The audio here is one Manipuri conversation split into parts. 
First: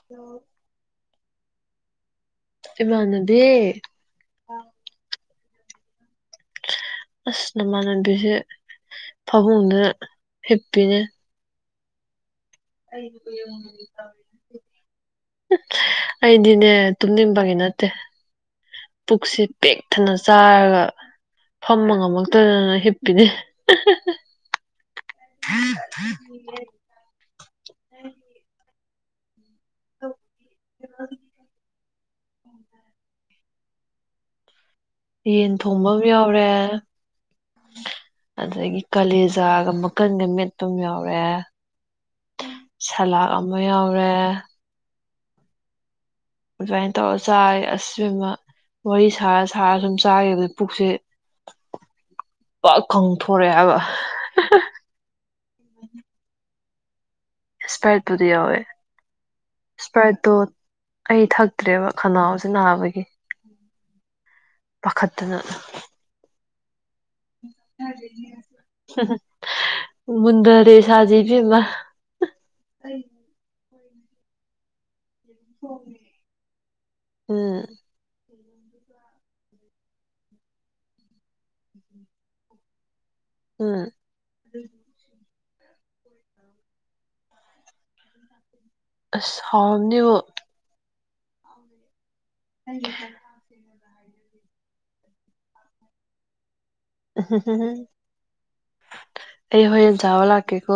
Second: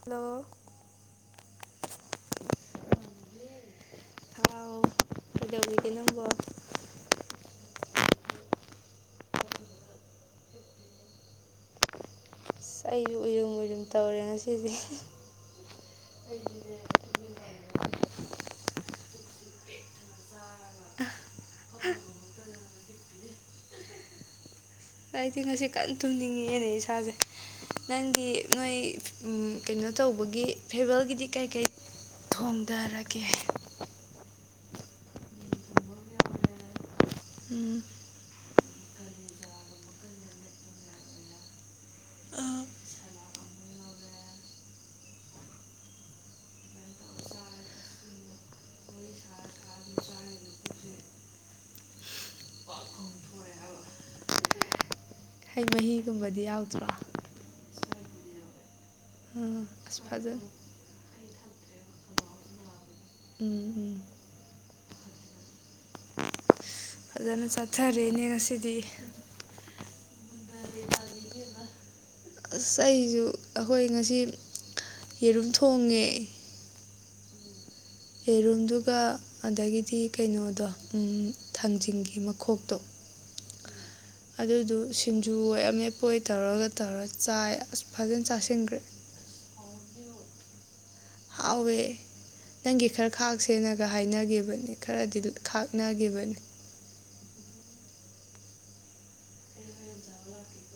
ꯍꯜꯂꯣ ꯏꯃꯥꯟꯅꯕꯤ ꯍꯥꯎ ꯀꯩꯗꯧꯔꯤꯒꯦ ꯅꯪꯕꯨ ꯑꯁ ꯅꯃꯥꯟꯅꯕꯤꯁꯦ ꯐꯝꯍꯨꯡꯗ ꯍꯤꯞꯄꯤꯅꯦ ꯏꯁ ꯑꯩꯖꯨ ꯎꯏꯔꯨꯝ ꯎꯏꯔꯨꯝ ꯇꯧꯔꯦ ꯉꯁꯤꯗꯤ ꯑꯩꯗꯤꯅꯦ ꯇꯨꯝꯅꯤꯡꯕꯒꯤ ꯅꯠꯇꯦ꯫ ꯄꯨꯛꯁꯦ ꯄꯤꯛ ꯊꯟꯅ ꯆꯥꯔꯒ ꯐꯝꯕ ꯉꯝꯃꯛꯇꯗꯅ ꯍꯤꯞꯄꯤꯅꯤ ꯑꯩꯗꯤ ꯉꯁꯤ ꯀꯟꯅ ꯇꯨꯝꯅꯤꯡꯉꯛꯑꯦꯅꯦ ꯏꯁꯥꯖꯦ ꯅꯪꯗꯤ ꯅꯣꯏ ꯎꯝ ꯀꯩꯅꯣ ꯇꯧꯕꯒꯤ ꯐꯦꯕꯜꯒꯤꯗꯤ ꯀꯩ ꯀꯩ ꯊꯣꯡꯗꯔꯒꯦ꯫ ꯌꯦꯟ ꯊꯣꯡꯕ ꯃꯥ ꯌꯥꯎꯔꯦ꯫ ꯎꯝ ꯑꯗꯒꯤ ꯀꯥꯂꯦꯖꯥꯒ ꯃꯀꯟꯒ ꯃꯦꯠꯄ ꯃꯥ ꯌꯥꯎꯔꯦ ꯁꯂꯥꯛ ꯑꯃꯥ ꯌꯥꯎꯔꯦ ꯑꯗꯨꯃꯥꯏ ꯇꯧꯔ ꯆꯥꯔꯦ ꯑꯁ ꯏꯕꯦꯝꯃꯥ ꯋꯥꯔꯤ ꯁꯥꯔꯥ ꯁꯥꯔꯥ ꯁꯨꯝ ꯆꯥꯒꯤꯕꯗ ꯄꯨꯛꯁꯦ ꯄꯥꯛ ꯀꯪꯊꯣꯔꯛꯑꯦ ꯍꯥꯏꯕ ꯍꯩ ꯃꯍꯤꯒꯨꯝꯕꯗꯤ ꯌꯥꯎꯗ꯭ꯔꯣ ꯏꯁꯄ꯭ꯔꯥꯠ ꯄꯨꯗꯤ ꯌꯥꯎꯋꯦ ꯎꯝ ꯑꯁ ꯏꯁꯄ꯭ꯔꯥꯠ ꯇꯣ ꯐꯖꯅ ꯑꯩ ꯊꯛꯇ꯭ꯔꯦꯕ ꯈꯅꯥꯎꯁꯦ ꯅꯥꯕꯒꯤ ꯎꯝ ꯎꯝ꯫ ꯄꯥꯈꯠꯇꯅ ꯐꯖꯅ ꯆꯥꯊꯔꯦꯅꯦ ꯉꯁꯤꯗꯤ ꯃꯟꯗꯔꯦꯁꯖꯤ ꯐꯃ ꯑꯁ ꯑꯩꯖꯨ ꯑꯈꯣꯏ ꯉꯁꯤ ꯌꯦꯔꯨꯝ ꯊꯣꯡꯉꯦ ꯎꯝ ꯌꯦꯔꯨꯝꯗꯨꯒ꯫ ꯑꯗꯒꯤꯗꯤ ꯀꯩꯅꯣꯗꯣ ꯊꯥꯡꯖꯤꯡꯒꯤ ꯃꯈꯣꯛꯇꯣ꯫ ꯑꯥ ꯑꯗꯨꯗꯨ ꯁꯤꯡꯖꯨꯣꯏ ꯑꯃꯦꯠꯄ ꯑꯣꯏ ꯇꯧꯔꯒ ꯇꯧꯔ ꯆꯥꯏ ꯑꯁ ꯐꯖꯅ ꯆꯥꯁꯤꯟꯈ꯭ꯔꯦ ꯑ ꯍꯥꯎꯅꯤꯕ ꯍꯥꯎꯋꯦ ꯅꯪꯒꯤ ꯈꯔ ꯈꯥꯛ ꯉꯥꯛ ꯁꯦꯟꯅꯒ ꯍꯥꯏꯅꯈꯤꯕꯅꯤ ꯈꯔꯗꯤ ꯈꯥꯛꯅꯈꯤꯕꯅꯤ ꯑ ꯍ ꯍ ꯍ ꯑꯩ ꯍꯣꯌꯦꯟ ꯆꯧꯑ ꯂꯥꯛꯀꯦꯀꯣ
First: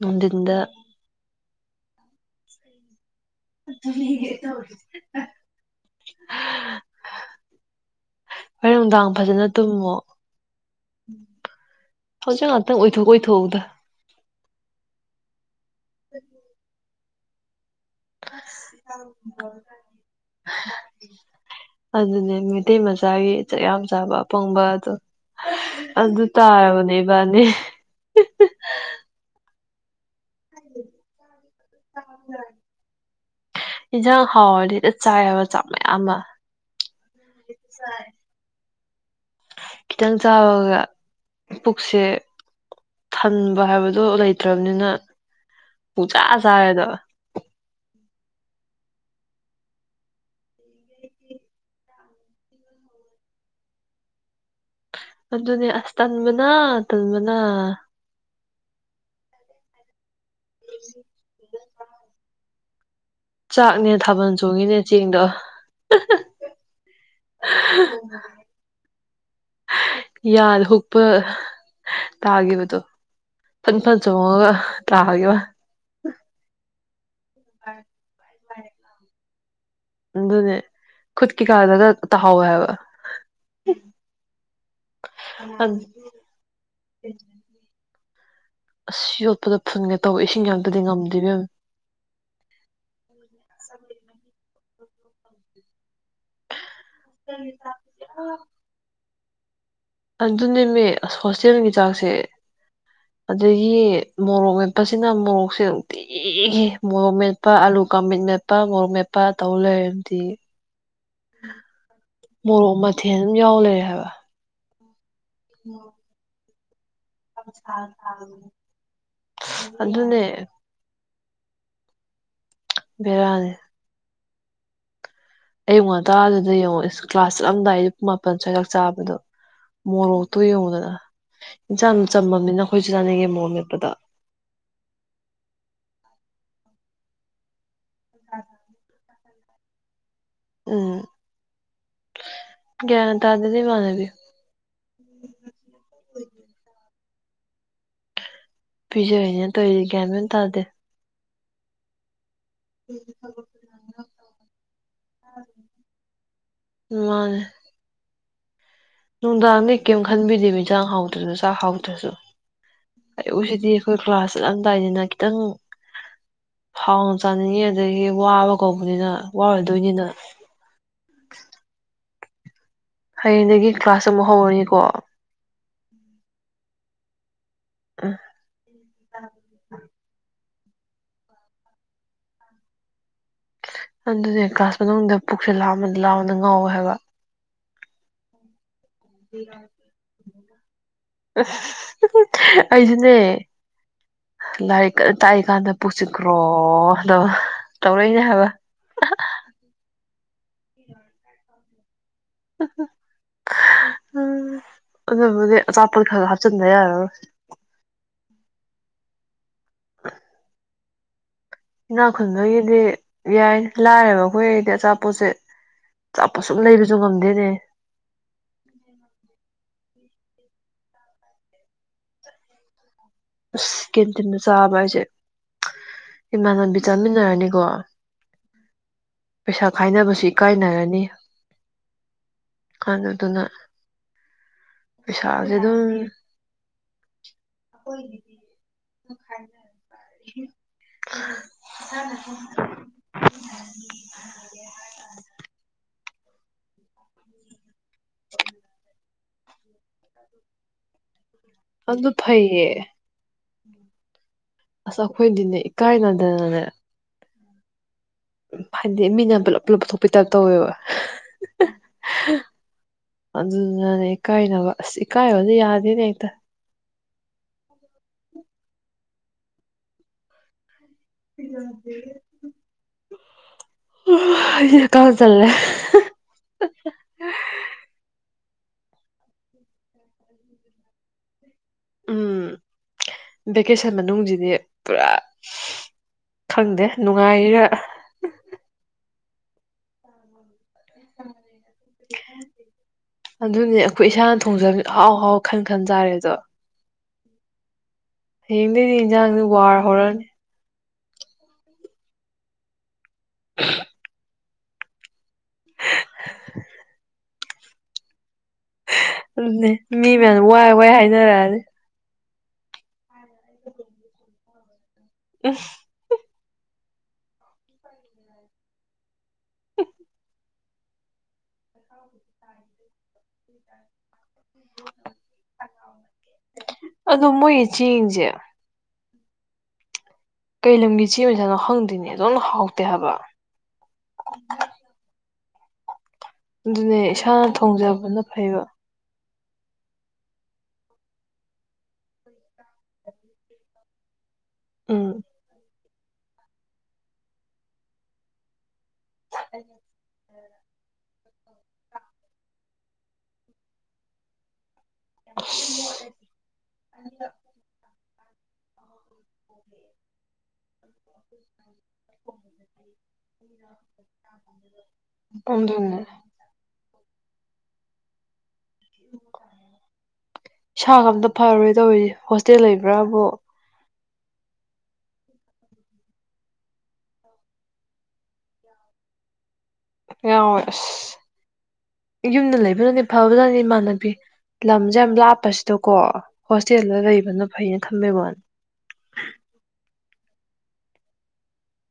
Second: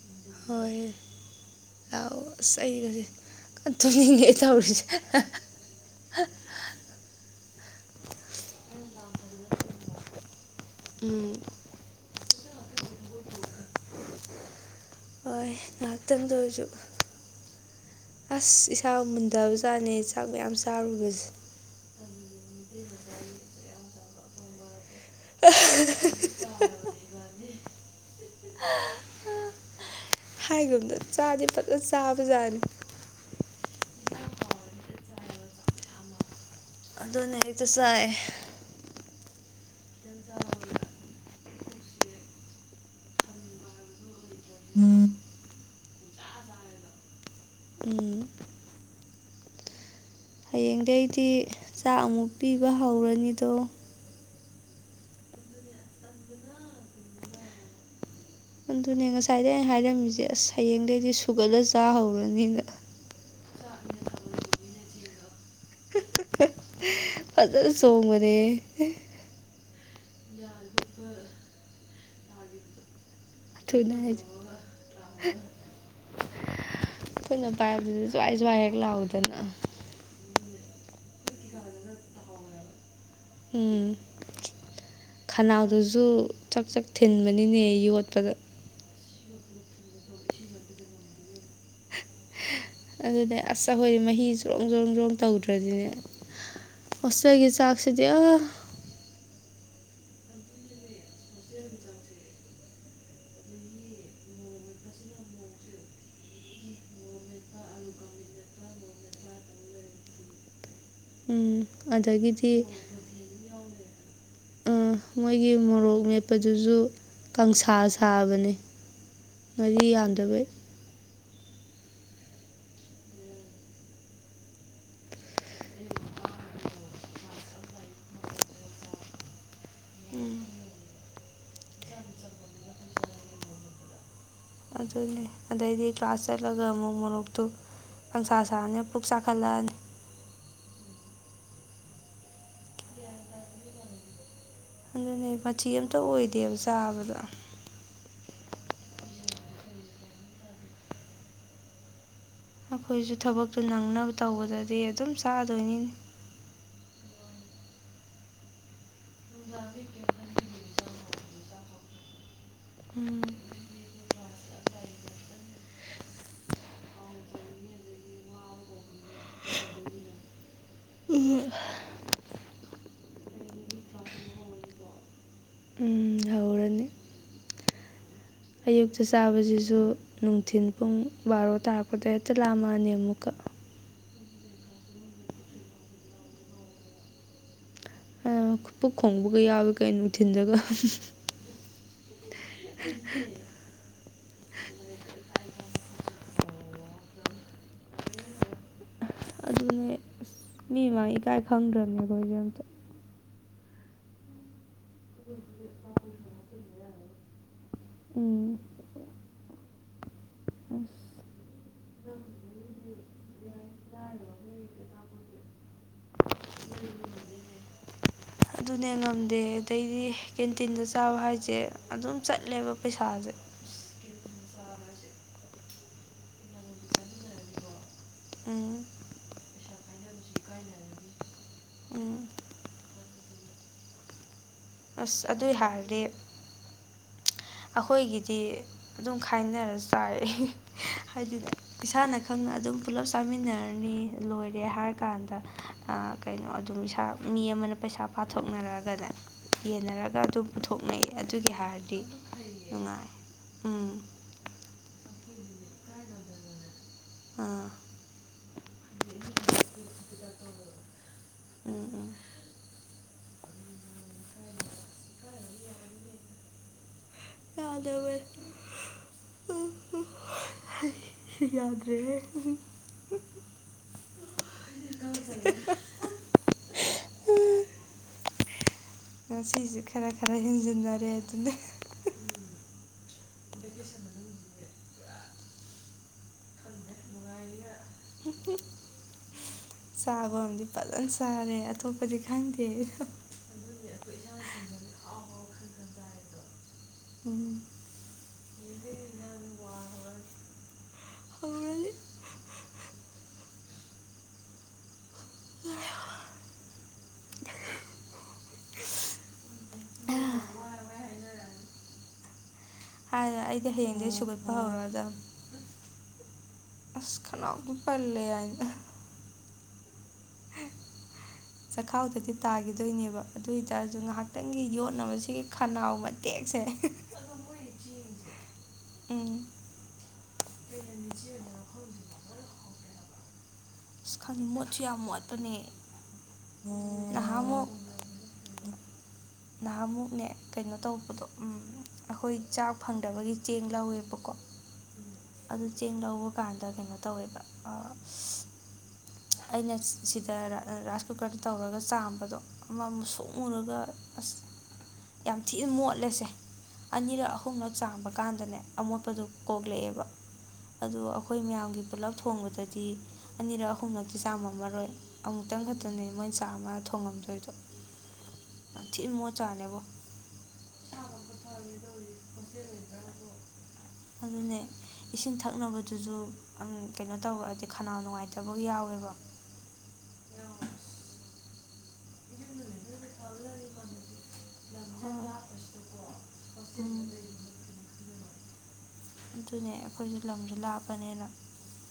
ꯅꯨꯡꯊꯤꯟꯗ ꯍꯣꯏ ꯂꯥꯛꯑꯣ ꯑꯁ ꯑꯩꯒꯁꯦ꯫ ꯊꯨꯏꯉꯦ ꯇꯧꯔꯤꯁꯦ ꯍꯣꯏ ꯅꯨꯡꯗꯥꯡ ꯐꯖꯅ ꯇꯨꯝꯃꯣ ꯎꯝ ꯍꯧꯖꯤꯛ ꯉꯥꯛꯇꯪ ꯑꯨꯏꯊꯣꯛ ꯑꯣꯏꯊꯣꯛꯎꯗ ꯍꯣꯏ ꯉꯥꯏꯍꯥꯛꯇꯪꯗ ꯑꯣꯏꯁꯨ꯫ ꯑꯁ ꯏꯁꯥ ꯃꯨꯟꯊꯕꯖꯥꯠꯅꯦ ꯆꯥꯛ ꯃ ꯌꯥꯝ ꯆꯥꯔꯨꯕꯁꯦ ꯑꯗꯨꯅꯦ ꯃꯦꯇꯩ ꯃꯆꯥꯒꯤ ꯆꯥꯛ ꯌꯥꯝ ꯆꯥꯕ ꯑꯄꯪꯕ ꯑꯗꯣ ꯑꯗꯨ ꯇꯥꯔꯕꯅꯦ ꯏꯕꯥꯅꯤ ꯍꯥꯏꯒꯨꯝꯗ ꯆꯥꯗꯤ ꯐꯖ ꯆꯥꯕ ꯖꯥꯠꯅꯤ ꯏꯟꯖꯥꯡ ꯍꯥꯎꯗꯤꯗ ꯆꯥꯏꯕ ꯆꯞ ꯃꯌꯥꯝ ꯑꯃ ꯑꯗꯨꯅ ꯑꯩ ꯆꯁꯥꯏ꯫ ꯈꯤꯇꯪ ꯆꯥꯕꯒ ꯄꯨꯛꯁꯦ ꯊꯟꯕ ꯍꯥꯏꯕꯗꯣ ꯂꯩꯇ꯫ ꯇ꯭ꯔꯝꯅꯤꯅ ꯄꯨꯆꯥꯥ ꯆꯥꯔꯦꯗ ꯎ꯫ ꯍꯌꯦꯡꯗꯒꯤꯩꯗꯤ ꯆꯥꯛ ꯑꯃꯨꯛ ꯄꯤꯕ ꯍꯧꯔꯅꯤꯗꯣ ꯑꯗꯨꯅꯦ ꯑꯁ ꯇꯟꯕꯅ ꯇꯜꯕꯅ ꯑꯗꯨꯅꯦ ꯉꯁꯥꯏꯗ ꯑꯩꯅ ꯍꯥꯏꯔꯝꯃꯤꯁꯦ ꯑꯁ ꯍꯌꯦꯡꯗꯒꯤꯩꯗꯤ ꯁꯨꯒꯠꯂ ꯆꯥꯍꯧꯔꯅꯤꯅ꯫ ꯆꯥꯛꯅꯦ ꯊꯥꯕꯟ ꯆꯣꯡꯉꯤꯅꯦ ꯆꯦꯡꯗꯣ ꯑꯗ ꯆꯣꯡꯃꯅꯦ꯫ ꯌꯥꯗ ꯎꯄ ꯇꯥꯒꯤꯗꯨ꯫ ꯐꯟ ꯑꯊꯨꯅ ꯐꯟ ꯍꯥꯏꯁꯦ ꯆꯣꯡꯉꯒ ꯇꯥꯒꯤꯕ ꯑꯩꯈꯣꯏꯅ ꯄꯥꯏꯕꯗꯨꯗ ꯁꯖ꯭ꯋꯥꯏ ꯁ꯭ꯋꯥꯏ ꯍꯦꯛ ꯂꯥꯎꯗꯅ ꯑꯗꯨꯅꯦ ꯈꯨꯠ ꯀꯩꯀꯥꯗꯨꯒ ꯇꯥꯍꯧꯎꯋꯦ ꯍꯥꯏꯕ ꯎꯝ ꯈꯅꯥꯎꯗꯨꯁꯨ ꯆꯥꯛ ꯆꯥꯛ ꯊꯤꯟꯕꯅꯤꯅꯦ ꯌꯣꯠꯄꯗ꯫ ꯑꯁ ꯌꯣꯠꯄꯗ ꯐꯨꯟꯒꯦ ꯇꯧꯕ ꯏꯁꯤꯡ ꯑꯝꯇꯗꯤ ꯉꯝꯗ꯭ꯔꯤꯕ ꯑꯗꯨꯅꯦ ꯑꯁ ꯑꯈꯣꯏꯗꯤ ꯃꯍꯤ ꯆꯣꯔꯣꯡ ꯖꯣꯔꯣꯡ ꯖꯣꯝ ꯇꯧꯗ꯭ꯔꯗꯤꯅꯦ ꯍꯁꯗꯒꯤ ꯆꯥꯛꯁꯤꯗꯌꯥꯣ ꯑꯗꯨꯅꯦꯃꯦ ꯑꯁ ꯍꯣꯁꯇꯦꯜꯒꯤ ꯆꯥꯛꯁꯦ꯫ ꯎ꯫ ꯑꯗꯒꯤ ꯃꯣꯔꯣꯛ ꯃꯦꯠꯄꯁꯤꯅ ꯃꯣꯔꯣꯛꯁꯦ ꯎꯇꯤꯒꯤ ꯃꯣꯔꯣꯛ ꯃꯦꯠꯄ ꯑꯂꯨ ꯀꯥꯡꯃꯤꯠ ꯃꯦꯠ ꯃꯄꯥ ꯃꯣꯔꯣꯛ ꯃꯦꯄꯥ ꯇꯧ ꯂꯩꯔꯗꯤ ꯎꯝ ꯑꯗꯒꯤꯗꯤ ꯃꯣꯔꯣꯛ ꯃꯊꯦꯜ꯫ ꯑꯗꯨꯝ ꯌꯥꯎ ꯂꯩꯔꯦ ꯍꯥꯏꯕ ꯃꯣꯏꯒꯤ ꯃꯣꯔꯣꯛ ꯃꯦꯠꯄꯗꯨꯁꯨ꯫ ꯀꯥꯡꯁꯥ ꯁꯥꯕꯅꯤ ꯉꯔꯤ ꯑꯗꯨꯅꯦ ꯌꯥꯝꯗꯕꯩ꯫ ꯕꯤꯔꯅꯤ ꯑꯩꯨ ꯉꯇꯥꯗꯨꯗ ꯌꯦꯡꯉ ꯀ꯭ꯂꯥꯁ ꯆꯠꯂꯝꯗꯥꯏ ꯑꯌꯨꯛ ꯃꯥꯄꯟ ꯁ꯭ꯋꯥꯏ ꯆꯥꯛ ꯆꯥꯕꯗꯣ ꯃꯣꯔꯣꯛꯇꯣ ꯎꯝ ꯌꯦꯡꯉꯨꯗꯅ ꯏꯟꯁꯥꯡꯅ ꯆꯝꯃꯝꯅꯤꯅ ꯑꯩꯈꯣꯏꯁꯨ ꯆꯥꯅꯦꯒꯤ ꯃꯣꯔꯣꯛ ꯃꯦꯠꯄꯗ ꯑꯗꯨꯅꯦ ꯑꯗꯩꯗꯤ ꯀ꯭ꯂꯥꯁ ꯆꯠꯂꯒ ꯑꯃꯨꯛ ꯃꯣꯔꯣꯛꯇꯨ ꯄꯪꯁꯥ ꯁꯥꯅꯤ ꯕꯨꯛꯁꯥ ꯈꯂꯜ ꯎꯝ ꯒꯌꯥꯟ ꯇꯥꯗꯦꯗ ꯏꯃꯥꯟꯅꯕꯤ ꯑꯗꯨꯩ ꯃꯆꯤ ꯑꯝꯇ ꯑꯣꯏꯗꯦꯕ ꯆꯥꯕꯗ ꯄꯤꯖꯔꯤꯅꯦ ꯇꯧꯔꯤꯗꯤ ꯒꯌꯥꯃꯦꯟ ꯇꯥꯗꯦ ꯑꯩꯈꯣꯏꯁꯨ ꯊꯕꯛꯇꯨ ꯅꯪꯅꯕ ꯇꯧꯕꯗꯗꯤ ꯑꯗꯨꯝ ꯆꯥꯗꯣꯏꯅꯤ ꯃꯉ ꯅꯨꯡꯗꯥꯡꯗ ꯀꯩꯝ ꯈꯟꯕꯤꯗꯦꯕ ꯌꯦꯟꯖꯥꯡ ꯍꯥꯎꯗ꯭ꯔꯁꯨ ꯆꯥꯛ ꯍꯥꯎꯗ꯭ꯔꯁꯨ ꯎꯝ ꯑꯌꯨꯛꯁꯤꯗꯤ ꯑꯩꯈꯣꯏ ꯀ꯭ꯂꯥꯁ ꯆꯠꯂꯂꯝꯗꯥꯏꯗꯅ ꯈꯤꯇꯪ ꯍꯥꯎꯅ ꯆꯥꯅꯤꯡꯉꯤ ꯑꯗꯒꯤ ꯋꯥꯕ ꯀꯧꯕꯅꯤꯅ ꯋꯥꯔꯗꯣꯏꯅꯤꯅ ꯎꯝ ꯍꯌꯦꯡꯗꯒꯤ ꯀ꯭ꯂꯥꯁ ꯑꯃꯨꯛ ꯍꯧꯔꯅꯤꯀꯣ ꯎꯝ ꯍꯧꯔꯅꯤ ꯑ ꯑꯌꯨꯛꯇ ꯆꯥꯕꯁꯤꯁꯨ ꯅꯨꯡꯊꯤꯟ ꯄꯨꯡ ꯕꯥꯔꯣ ꯇꯥꯔꯛꯄꯗ ꯍꯦꯛꯇ ꯂꯥꯝꯃꯑꯅꯤ ꯑꯃꯨꯛꯀ ꯑꯗꯨꯅꯦ ꯀ꯭ꯂꯥꯁ ꯃꯅꯨꯡꯗ ꯄꯨꯛꯁꯦ ꯂ ꯂꯥꯎꯃꯅ ꯉꯥꯎꯋꯦ ꯍꯥꯏꯕ ꯄꯨꯛ ꯈꯣꯡꯕꯒ ꯌꯥꯕ ꯀꯩ ꯅꯨꯡꯊꯤꯟꯖꯒ ꯑꯩꯁꯨꯅꯦ [unintelligible] ꯂꯥꯏꯔꯤꯛ ꯇꯥꯛꯏꯀꯥꯟꯗ ꯄꯨꯁꯤꯠꯈ꯭ꯔꯣ ꯑꯗꯣ ꯇꯧꯔꯛꯏꯅꯦ ꯍꯥꯏꯕ ꯑꯗꯨꯅꯦ ꯑꯁ ꯃꯤ ꯃꯥ ꯏꯀꯥꯏ ꯈꯪꯗ꯭ꯔꯕꯅꯤꯈꯣꯏꯖ ꯎ ꯑ ꯃ ꯆꯥꯄꯜ ꯈꯥꯒ ꯍꯥꯥꯞꯆꯗ ꯌꯥꯔꯣ ꯎꯝ ꯍꯨꯝꯃꯝ ꯏꯅꯥꯈ ꯈꯨꯟꯕꯒꯤꯗꯤ ꯌꯥꯏ ꯂꯥꯏꯔꯦꯕ ꯑꯩꯈꯣꯏꯔꯗꯤ ꯑꯆꯥꯄꯣꯠꯁꯦ ꯆꯞꯄ ꯁꯨꯝ ꯂꯩꯕꯁꯨ ꯉꯝꯗꯦꯅꯦ ꯑꯗꯨꯅꯦ ꯉꯝꯗꯦ ꯑꯗꯩꯗꯤ ꯀꯦꯟꯇꯤꯟꯗ ꯆꯥꯕ ꯍꯥꯏꯁꯦ ꯑꯗꯨꯝ ꯆꯠꯂꯦꯕ ꯄꯩꯁꯥꯁꯦ ꯑꯁ ꯀꯦꯟꯇꯤꯟꯗ ꯆꯥꯕ ꯍꯥꯏꯁꯦ ꯏꯃꯥꯟꯅ ꯕꯤ ꯆꯥꯃꯤꯟꯅꯔꯅꯤꯀꯣ ꯑ ꯄꯩꯁꯥ ꯈꯥꯏꯅꯕꯁꯤ ꯏꯀꯥꯏꯅꯔꯅꯤ ꯎꯝ ꯑ ꯑꯗꯨꯅ ꯑꯁ ꯑꯗꯨꯏ ꯄꯩꯁꯥꯁꯦ ꯑꯗꯨꯝ ꯍꯥꯏꯔꯗꯤ ꯑꯩꯈꯣꯏꯒꯤꯗꯤ ꯑꯗꯨꯝ ꯈꯥꯏꯅꯔ ꯆꯥꯏꯔꯦ ꯍꯥꯏꯗꯨꯅ ꯏꯁꯥꯅ ꯈꯪꯅ ꯑꯗꯨꯝ ꯄꯨꯂꯞ ꯆꯥꯃꯤꯟꯅꯔꯅꯤ ꯂꯣꯏꯔꯦ ꯍꯥꯏꯔ ꯀꯥꯟꯗ ꯀꯩꯅꯣ ꯑꯗꯨꯝ ꯏꯁꯥ ꯃꯤ ꯑꯃꯅ ꯄꯩꯁꯥ꯫ ꯄꯥꯊꯣꯛꯅꯔꯒꯅꯦ ꯌꯦꯟꯅꯔꯒ ꯑꯗꯨꯝ ꯄꯨꯊꯣꯛꯅꯩ ꯑꯗꯨꯒꯤ ꯍꯥꯏꯔꯗꯤ꯫ ꯑꯗꯨ ꯐꯩꯌꯦ ꯇꯥꯏ ꯎꯝ ꯑꯁ ꯑꯩꯈꯣꯏꯗꯤꯅꯦ ꯏꯀꯥꯏꯅꯗꯅ ꯑꯥ ꯎ ꯍꯥꯏꯗꯤ ꯃꯤꯅ ꯄꯨꯂꯞ ꯄꯨꯂꯞ ꯂꯧꯞꯊꯣꯛꯄꯤꯇꯕ ꯇꯧꯋꯦꯕ ꯎꯝ ꯎꯝ ꯑꯗꯨꯗꯨꯅꯅꯦ ꯏꯀꯥꯏꯅꯕ ꯑꯁ ꯏꯀꯥꯏꯕꯗꯤ ꯌꯥꯗꯦꯅꯦ ꯍꯦꯛꯇ ꯌꯥꯥꯗꯕ ꯌꯥꯗ꯭ꯔꯦ ꯍꯡ ꯀꯥ ꯆꯜꯂꯦ ꯁꯤꯁꯦ ꯈꯔ ꯈꯔ ꯍꯦꯟꯖꯤꯟꯅꯔꯦ ꯑꯗꯨꯅ ꯎꯝ ꯚꯦꯀꯦꯁꯟ ꯃꯅꯨꯡꯁꯤꯗꯤ ꯄꯨꯔꯥ ꯈꯪꯗꯦ ꯅꯨꯡꯉꯥꯏꯔ [unintelligible] ꯆꯥꯕ ꯑꯝꯗꯤ ꯐꯖꯅ ꯆꯥꯔꯦ ꯑꯇꯣꯞꯄꯗꯤ ꯈꯪꯗꯦ꯫ ꯑꯗꯨꯅꯦ ꯑꯩꯈꯣꯏ ꯏꯁꯥꯅ ꯊꯣꯡꯖꯕ ꯍꯥꯎ ꯍꯥꯎ ꯈꯟ ꯈꯟ ꯆꯥꯔꯦꯗꯣ [inaudible] ꯍꯌꯦꯡꯗꯩꯗꯤ ꯏꯟꯖꯥꯡꯁꯤ ꯋꯥꯔ ꯍꯧꯔꯅꯤ [inaudible] [inaudible] [inaudible] ꯑꯗꯨ ꯃꯤ ꯃꯌꯥꯝ ꯋꯥꯏ ꯋꯥꯏ ꯍꯥꯏꯅꯔꯛꯑꯅꯤ ꯑꯩꯗꯤ ꯍꯌꯦꯡꯗꯒꯤ ꯁꯨꯒꯠꯄ ꯍꯧꯔꯗ꯫ [unintelligible] ꯏꯁ ꯈꯅꯥꯎꯒꯤ ꯄꯜꯂꯦ ꯑꯏꯗ ꯆꯈꯥꯎꯗꯗꯤ ꯇꯥꯈꯤꯗꯣꯏꯅꯦꯕ ꯑꯗꯨ ꯑꯣꯏꯇꯥꯔꯁꯨ ꯉꯥꯏꯍꯥꯛꯇꯪꯒꯤ ꯌꯣꯟꯠꯅꯕꯁꯤꯒꯤ ꯈꯅꯥꯎ ꯃꯇꯦꯛꯁꯦ ꯑꯗꯨ ꯃꯣꯏꯒꯤ ꯆꯦꯡꯁꯦ ꯎꯝ ꯀꯩ ꯂꯝꯒꯤ ꯆꯦ ꯃꯆꯥꯥꯅꯣ ꯍꯪꯗꯣꯏꯅꯦ ꯑꯗꯨꯝꯅ ꯍꯥꯎꯇꯦ ꯍꯥꯏꯕ꯫ ꯑꯁ ꯃꯣꯠꯁꯨ ꯌꯥꯝ ꯃꯣꯠꯄꯅꯦ ꯑꯗꯨꯅꯦ ꯏꯁꯥꯅ ꯅꯍꯥꯟꯃꯨꯛ ꯊꯣꯡꯖꯕꯅ ꯐꯩꯕ ꯅꯍꯥꯃꯨꯛꯅꯦ ꯀꯩꯅꯣ ꯇꯧꯕꯗꯣ ꯎꯝ ꯑꯩꯈꯣꯏ ꯆꯥꯛ ꯐꯪꯗꯕꯒꯤ ꯆꯦꯡ ꯂꯧꯋꯦꯕꯀꯣ꯫ ꯎꯝ ꯑꯗꯨ ꯆꯦꯡ ꯂꯧꯕ ꯀꯥꯟꯗ ꯀꯩꯅꯣ ꯇꯧꯋꯦꯕ ꯑꯩꯅ ꯁꯤꯗ ꯔꯥꯏꯁ ꯀꯨꯀꯔꯗ ꯇꯧꯔꯒ ꯆꯥꯝꯕꯗꯣ ꯑꯃ ꯑꯃ ꯁꯣꯛꯉꯨꯔꯒ ꯑꯁ ꯌꯥꯝ ꯊꯤꯅ ꯃꯣꯠꯂꯦꯁꯦ ꯑꯅꯤꯔꯛ ꯈꯨꯡꯅ ꯆꯥꯡꯕ ꯀꯥꯟꯗꯅꯦ ꯑꯃꯣꯠꯄꯗꯨ ꯀꯣꯛꯂꯛꯑꯦꯕ ꯑꯗꯨꯗ ꯑꯩꯈꯣꯏ ꯃꯌꯥꯝꯒꯤ ꯄꯨꯂꯞ ꯊꯣꯡꯕꯗꯗꯤ ꯑꯅꯤ ꯈꯣꯡꯅꯛꯇꯤ ꯆꯥꯝꯃꯝꯃꯔꯣꯏ ꯑꯃꯨꯛꯇꯪ ꯑꯗꯨꯅꯦ ꯈꯛꯇꯅꯦ ꯃꯣꯏꯅ ꯆꯥ ꯑꯃ ꯊꯣꯡꯉꯝꯗꯣꯏꯗꯣ ꯊꯤ ꯃꯣ ꯆꯥꯅꯦꯕꯣ ꯏꯁꯥꯒꯥ ꯑꯃꯥꯇ ꯐꯔꯣꯏ ꯇꯧꯔꯤꯁꯤ ꯍꯣꯁꯇꯦꯜ ꯂꯩꯕ꯭ꯔꯥꯕꯨ ꯑꯗꯨꯅꯦ꯫ ꯏꯁꯤꯡ ꯊꯛꯅꯕꯗꯨꯁꯨ ꯀꯩꯅꯣ ꯇꯧꯔꯛꯑꯗꯤ ꯈꯅꯥꯎ ꯅꯨꯡꯉꯥꯏꯇꯕ ꯌꯥꯎꯋꯦꯕ ꯌꯥꯎꯋꯦ ꯑꯁ ꯌꯨꯝꯗ ꯂꯩꯕꯗꯨꯅꯤ ꯐꯕꯗꯅꯤ ꯏꯃꯥꯟꯅꯕꯤ ꯂꯝꯁꯦ ꯌꯥꯝ ꯂꯥꯞꯄꯁꯤꯗꯀꯣ ꯍꯣꯁꯇꯦꯜꯗ ꯂꯩꯕꯅ ꯐꯩꯅ ꯈꯟꯕꯩ ꯋꯥꯅꯤ ꯑꯗꯨꯅꯦ ꯑꯩꯈꯣꯏꯁꯨ ꯂꯝꯁꯨꯦ ꯂꯥꯞꯄꯅꯦꯅ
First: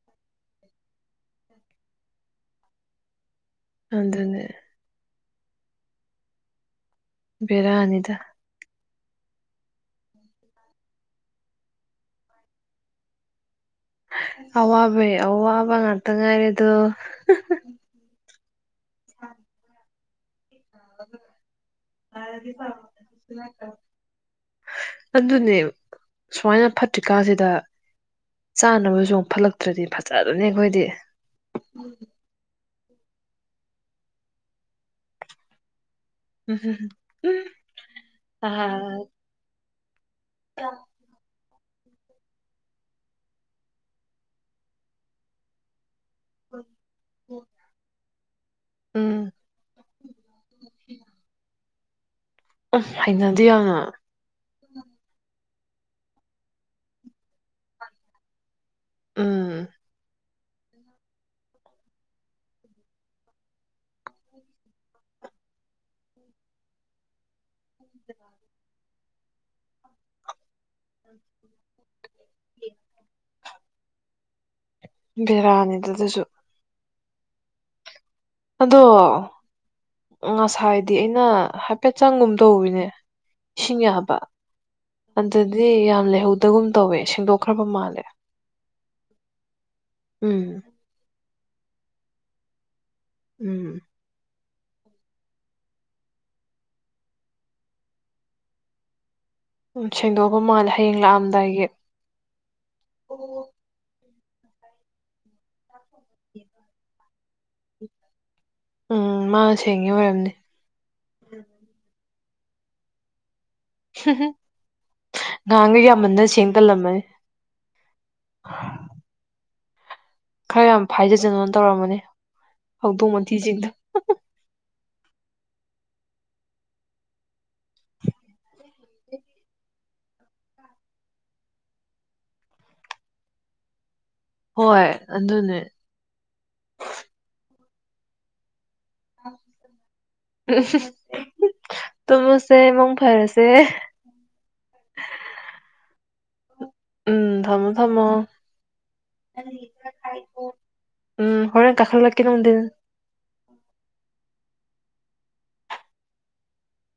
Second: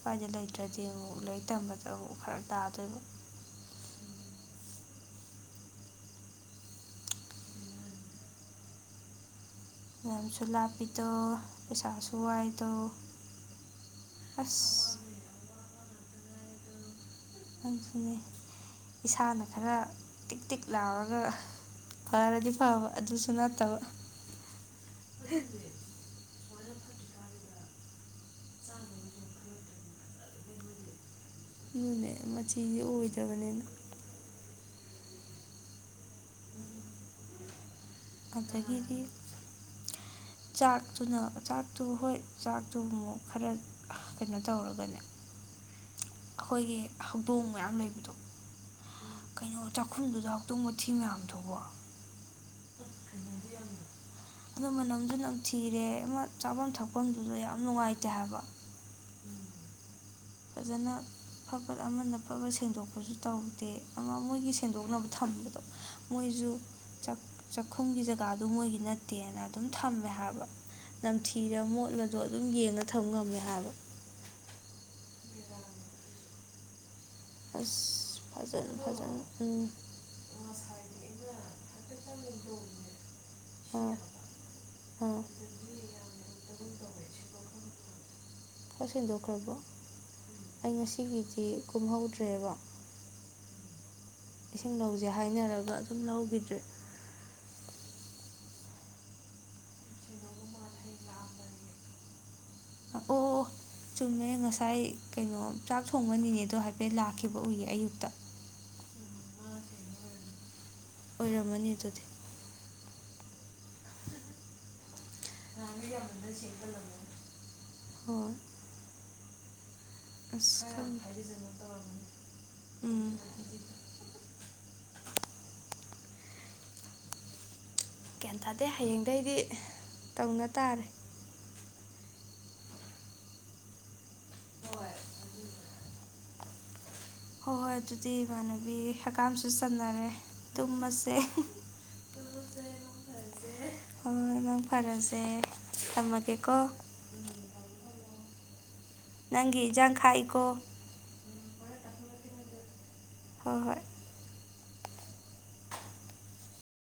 ꯁ꯭ꯋꯥꯏꯗ ꯂꯩꯇ꯭ꯔꯗꯤ ꯑꯃꯨꯛ ꯂꯥꯏꯔꯤꯛ ꯇꯝꯕꯗ ꯑꯃꯨꯛ ꯐꯔꯛ ꯇꯥꯗꯣꯏꯕ ꯑꯗꯨꯅꯦ ꯕꯦꯔꯥꯅꯤꯗ ꯂꯝꯁꯨ ꯂꯥꯞꯄꯤꯗꯣ ꯄꯩꯁꯥꯁꯨ ꯋꯥꯏꯗꯣ ꯑꯁ ꯑꯋꯥꯕꯧ ꯑꯋꯥꯕ ꯉꯇ ꯉꯥꯏꯔꯦꯗꯣ ꯑꯗꯨꯅꯦ ꯏꯁꯥꯅ ꯈꯔ ꯇꯤꯛ ꯇꯤꯛ ꯂꯥꯎꯑꯒ ꯐꯔꯗꯤ ꯐꯕ ꯑꯗꯨꯁꯨ ꯅꯠꯇꯕ ꯑꯗꯨꯅꯦ ꯁꯨꯃꯥꯏꯅ ꯐꯠꯇ꯭ꯔꯤꯀꯥꯟꯁꯤꯗ ꯆꯥꯅꯕꯁꯨ ꯑꯃ ꯐꯠꯂꯛꯇ꯭ꯔꯗꯤ ꯐꯖꯔꯅꯤ ꯑꯩꯈꯣꯏꯗꯤ ꯑꯗꯨꯅꯦ ꯃꯆꯤꯁꯦ ꯑꯣꯏꯗꯕꯅꯤꯅ [unintelligible] ꯑꯗꯒꯤꯗꯤ ꯎꯝ ꯆꯥꯛꯇꯨꯅ ꯆꯥꯛꯇꯨ ꯍꯣꯏ ꯆꯥꯛꯇꯨ ꯑꯃꯨꯛ ꯈꯔ ꯀꯩꯅꯣ ꯇꯧꯔꯒꯅꯦ ꯑꯩꯈꯣꯏꯒꯤ ꯍꯧꯗꯣꯡ ꯃꯌꯥꯝ ꯂꯩꯕꯗꯣ ꯀꯩꯅꯣ ꯈꯨꯝꯗꯨꯗ ꯍꯥꯎꯇꯣꯡ ꯃꯊꯤ ꯃꯌꯥꯝꯗꯨꯕꫭ ꯎꯝ ꯍꯩꯅꯗꯤ ꯌꯥꯝꯅ ꯑꯗꯨ ꯃꯅꯝꯁꯨ ꯅꯝꯊꯤꯔꯦ ꯑꯃ ꯆꯥꯐꯝ ꯊꯛꯐꯝꯗꯨꯗ ꯌꯥꯝ ꯅꯨꯡꯉꯥꯏꯇꯦ ꯍꯥꯏꯕ ꯎꯝ ꯐꯖꯅ ꯐꯠ ꯐꯠ ꯑꯃꯅ ꯐꯠ ꯐꯠ ꯁꯦꯡꯗꯣꯛꯄꯖꯨ ꯇꯧꯗꯦ ꯑꯃ ꯃꯣꯏꯒꯤ ꯁꯦꯡꯗꯣꯛꯅꯕ ꯊꯝꯕꯗꯣ ꯃꯣꯏꯁꯨ ꯆꯥꯛ ꯆꯥꯛꯈꯨꯝꯒꯤ ꯖꯒꯥꯗꯨ ꯃꯣꯏꯒꯤ ꯅꯠꯇꯦꯅ ꯑꯗꯨꯝ ꯊꯝꯃꯦ ꯍꯥꯏꯕ ꯅꯝꯊꯤꯔ ꯃꯣꯠꯂꯗꯣ ꯑꯗꯨꯝ ꯌꯦꯡꯉ ꯊꯝ ꯉꯝꯃꯦ ꯍꯥꯏꯕ ꯕ‌ꯦꯔꯥꯅꯤ ꯑꯗꯨꯗꯁꯨ ꯑꯁ ꯐꯖꯅ ꯑꯗꯣ ꯐꯖꯅ ꯎꯝ ꯉꯁꯥꯏꯗꯤ ꯑꯩꯅ ꯍꯥꯏꯄꯦꯠ ꯆꯪꯒꯨꯝ ꯇꯧꯋꯤꯅꯦ ꯏꯁꯤꯡ ꯑꯥ ꯌꯥꯕ ꯑꯥ ꯑꯗꯨꯗꯤ ꯌꯥꯝ ꯂꯩꯍꯧꯗꯒꯨꯝ ꯇꯧꯋꯦ ꯁꯦꯡꯗꯣꯛꯈ꯭ꯔꯕ ꯃꯥꯜꯂꯦ ꯀ ꯁꯟꯗꯣꯛꯈ꯭ꯔꯕꯣ ꯎꯝ ꯑꯩ ꯉꯁꯤꯒꯤꯗꯤ ꯀꯨꯝꯍꯧꯗ꯭ꯔꯦꯕ ꯎꯝ ꯏꯁꯤꯡ ꯂꯧꯁꯦ ꯍꯥꯏꯅꯔꯒ ꯑꯗꯨꯝ ꯂꯧꯈꯤꯗ꯭ꯔꯦ ꯎꯝ ꯁꯦꯡꯗꯣꯛꯈꯔ ꯃꯥꯜꯂꯦ ꯍꯌꯦꯡ ꯂꯥꯛꯑꯝꯗꯥꯏꯒꯤ ꯑꯣ ꯑꯣ ꯆꯨꯝꯃ‌ꯦ ꯉꯁꯥꯏ ꯀꯩꯅꯣ ꯆꯥꯛ ꯊꯣꯡꯕ ꯅꯤꯅꯦ ꯗꯣ ꯍꯥꯏꯐꯦꯠ ꯂꯥꯛꯈꯤꯕ ꯎꯌꯦ ꯑꯌꯨꯛꯇ ꯎꯝ ꯃꯥ ꯁꯦꯡꯉꯤ ꯑꯣꯏꯔꯝꯅꯤ ꯑꯣꯏꯔꯝꯃꯅꯤ ꯑꯗꯨꯗꯤ ꯍꯝ ꯍꯝ ꯅꯍꯥꯟꯒꯩ ꯌꯥꯝꯃꯟꯗ ꯁꯦꯡ ꯇꯜꯂꯝꯃꯅꯤ ꯍ‌ꯣꯏ ꯑꯁ ꯈꯔ ꯌꯥꯝ ꯈꯪꯗꯦ ꯐꯥꯏꯖꯁꯅꯣꯅ ꯇꯧꯔꯝꯕꯅꯤ ꯎꯝ ꯍꯧꯗꯣꯡ ꯃꯊꯤꯁꯤꯡꯗ‌ꯣ [inaudible] ꯒꯌꯥꯟ ꯇꯥꯗꯦ ꯍꯌꯦꯡꯗꯩꯗꯤ ꯇꯧꯅ ꯇꯥꯔꯦ ꯍꯣꯏ ꯑꯗꯨꯅꯦ ꯍꯣꯏ ꯍꯣꯏ ꯑꯗꯨꯗꯤ ꯏꯃꯥꯟꯅꯕꯤ ꯍꯀꯝꯁꯨ ꯆꯟꯅꯔꯦ ꯇꯨꯝꯃꯁꯦ ꯇꯨꯝꯃꯁꯦ ꯃꯪ ꯐꯔꯁꯦ ꯍꯣꯏ ꯍ‌ꯣꯏ ꯃꯪ ꯐꯔꯁꯦ ꯊꯝꯃꯒꯦꯀꯣ ꯎꯝ ꯊꯝꯃꯣ ꯊꯝꯃꯣ ꯅꯪꯒꯤ ꯏꯟꯖꯥꯡ ꯈꯛꯏꯀꯣ ꯎꯝ ꯍꯣꯏꯔ‌ꯦꯟ ꯀꯈꯠꯂꯛꯀꯦ ꯅꯨꯡꯊꯤꯜ ꯍꯣꯏ ꯍꯣꯏ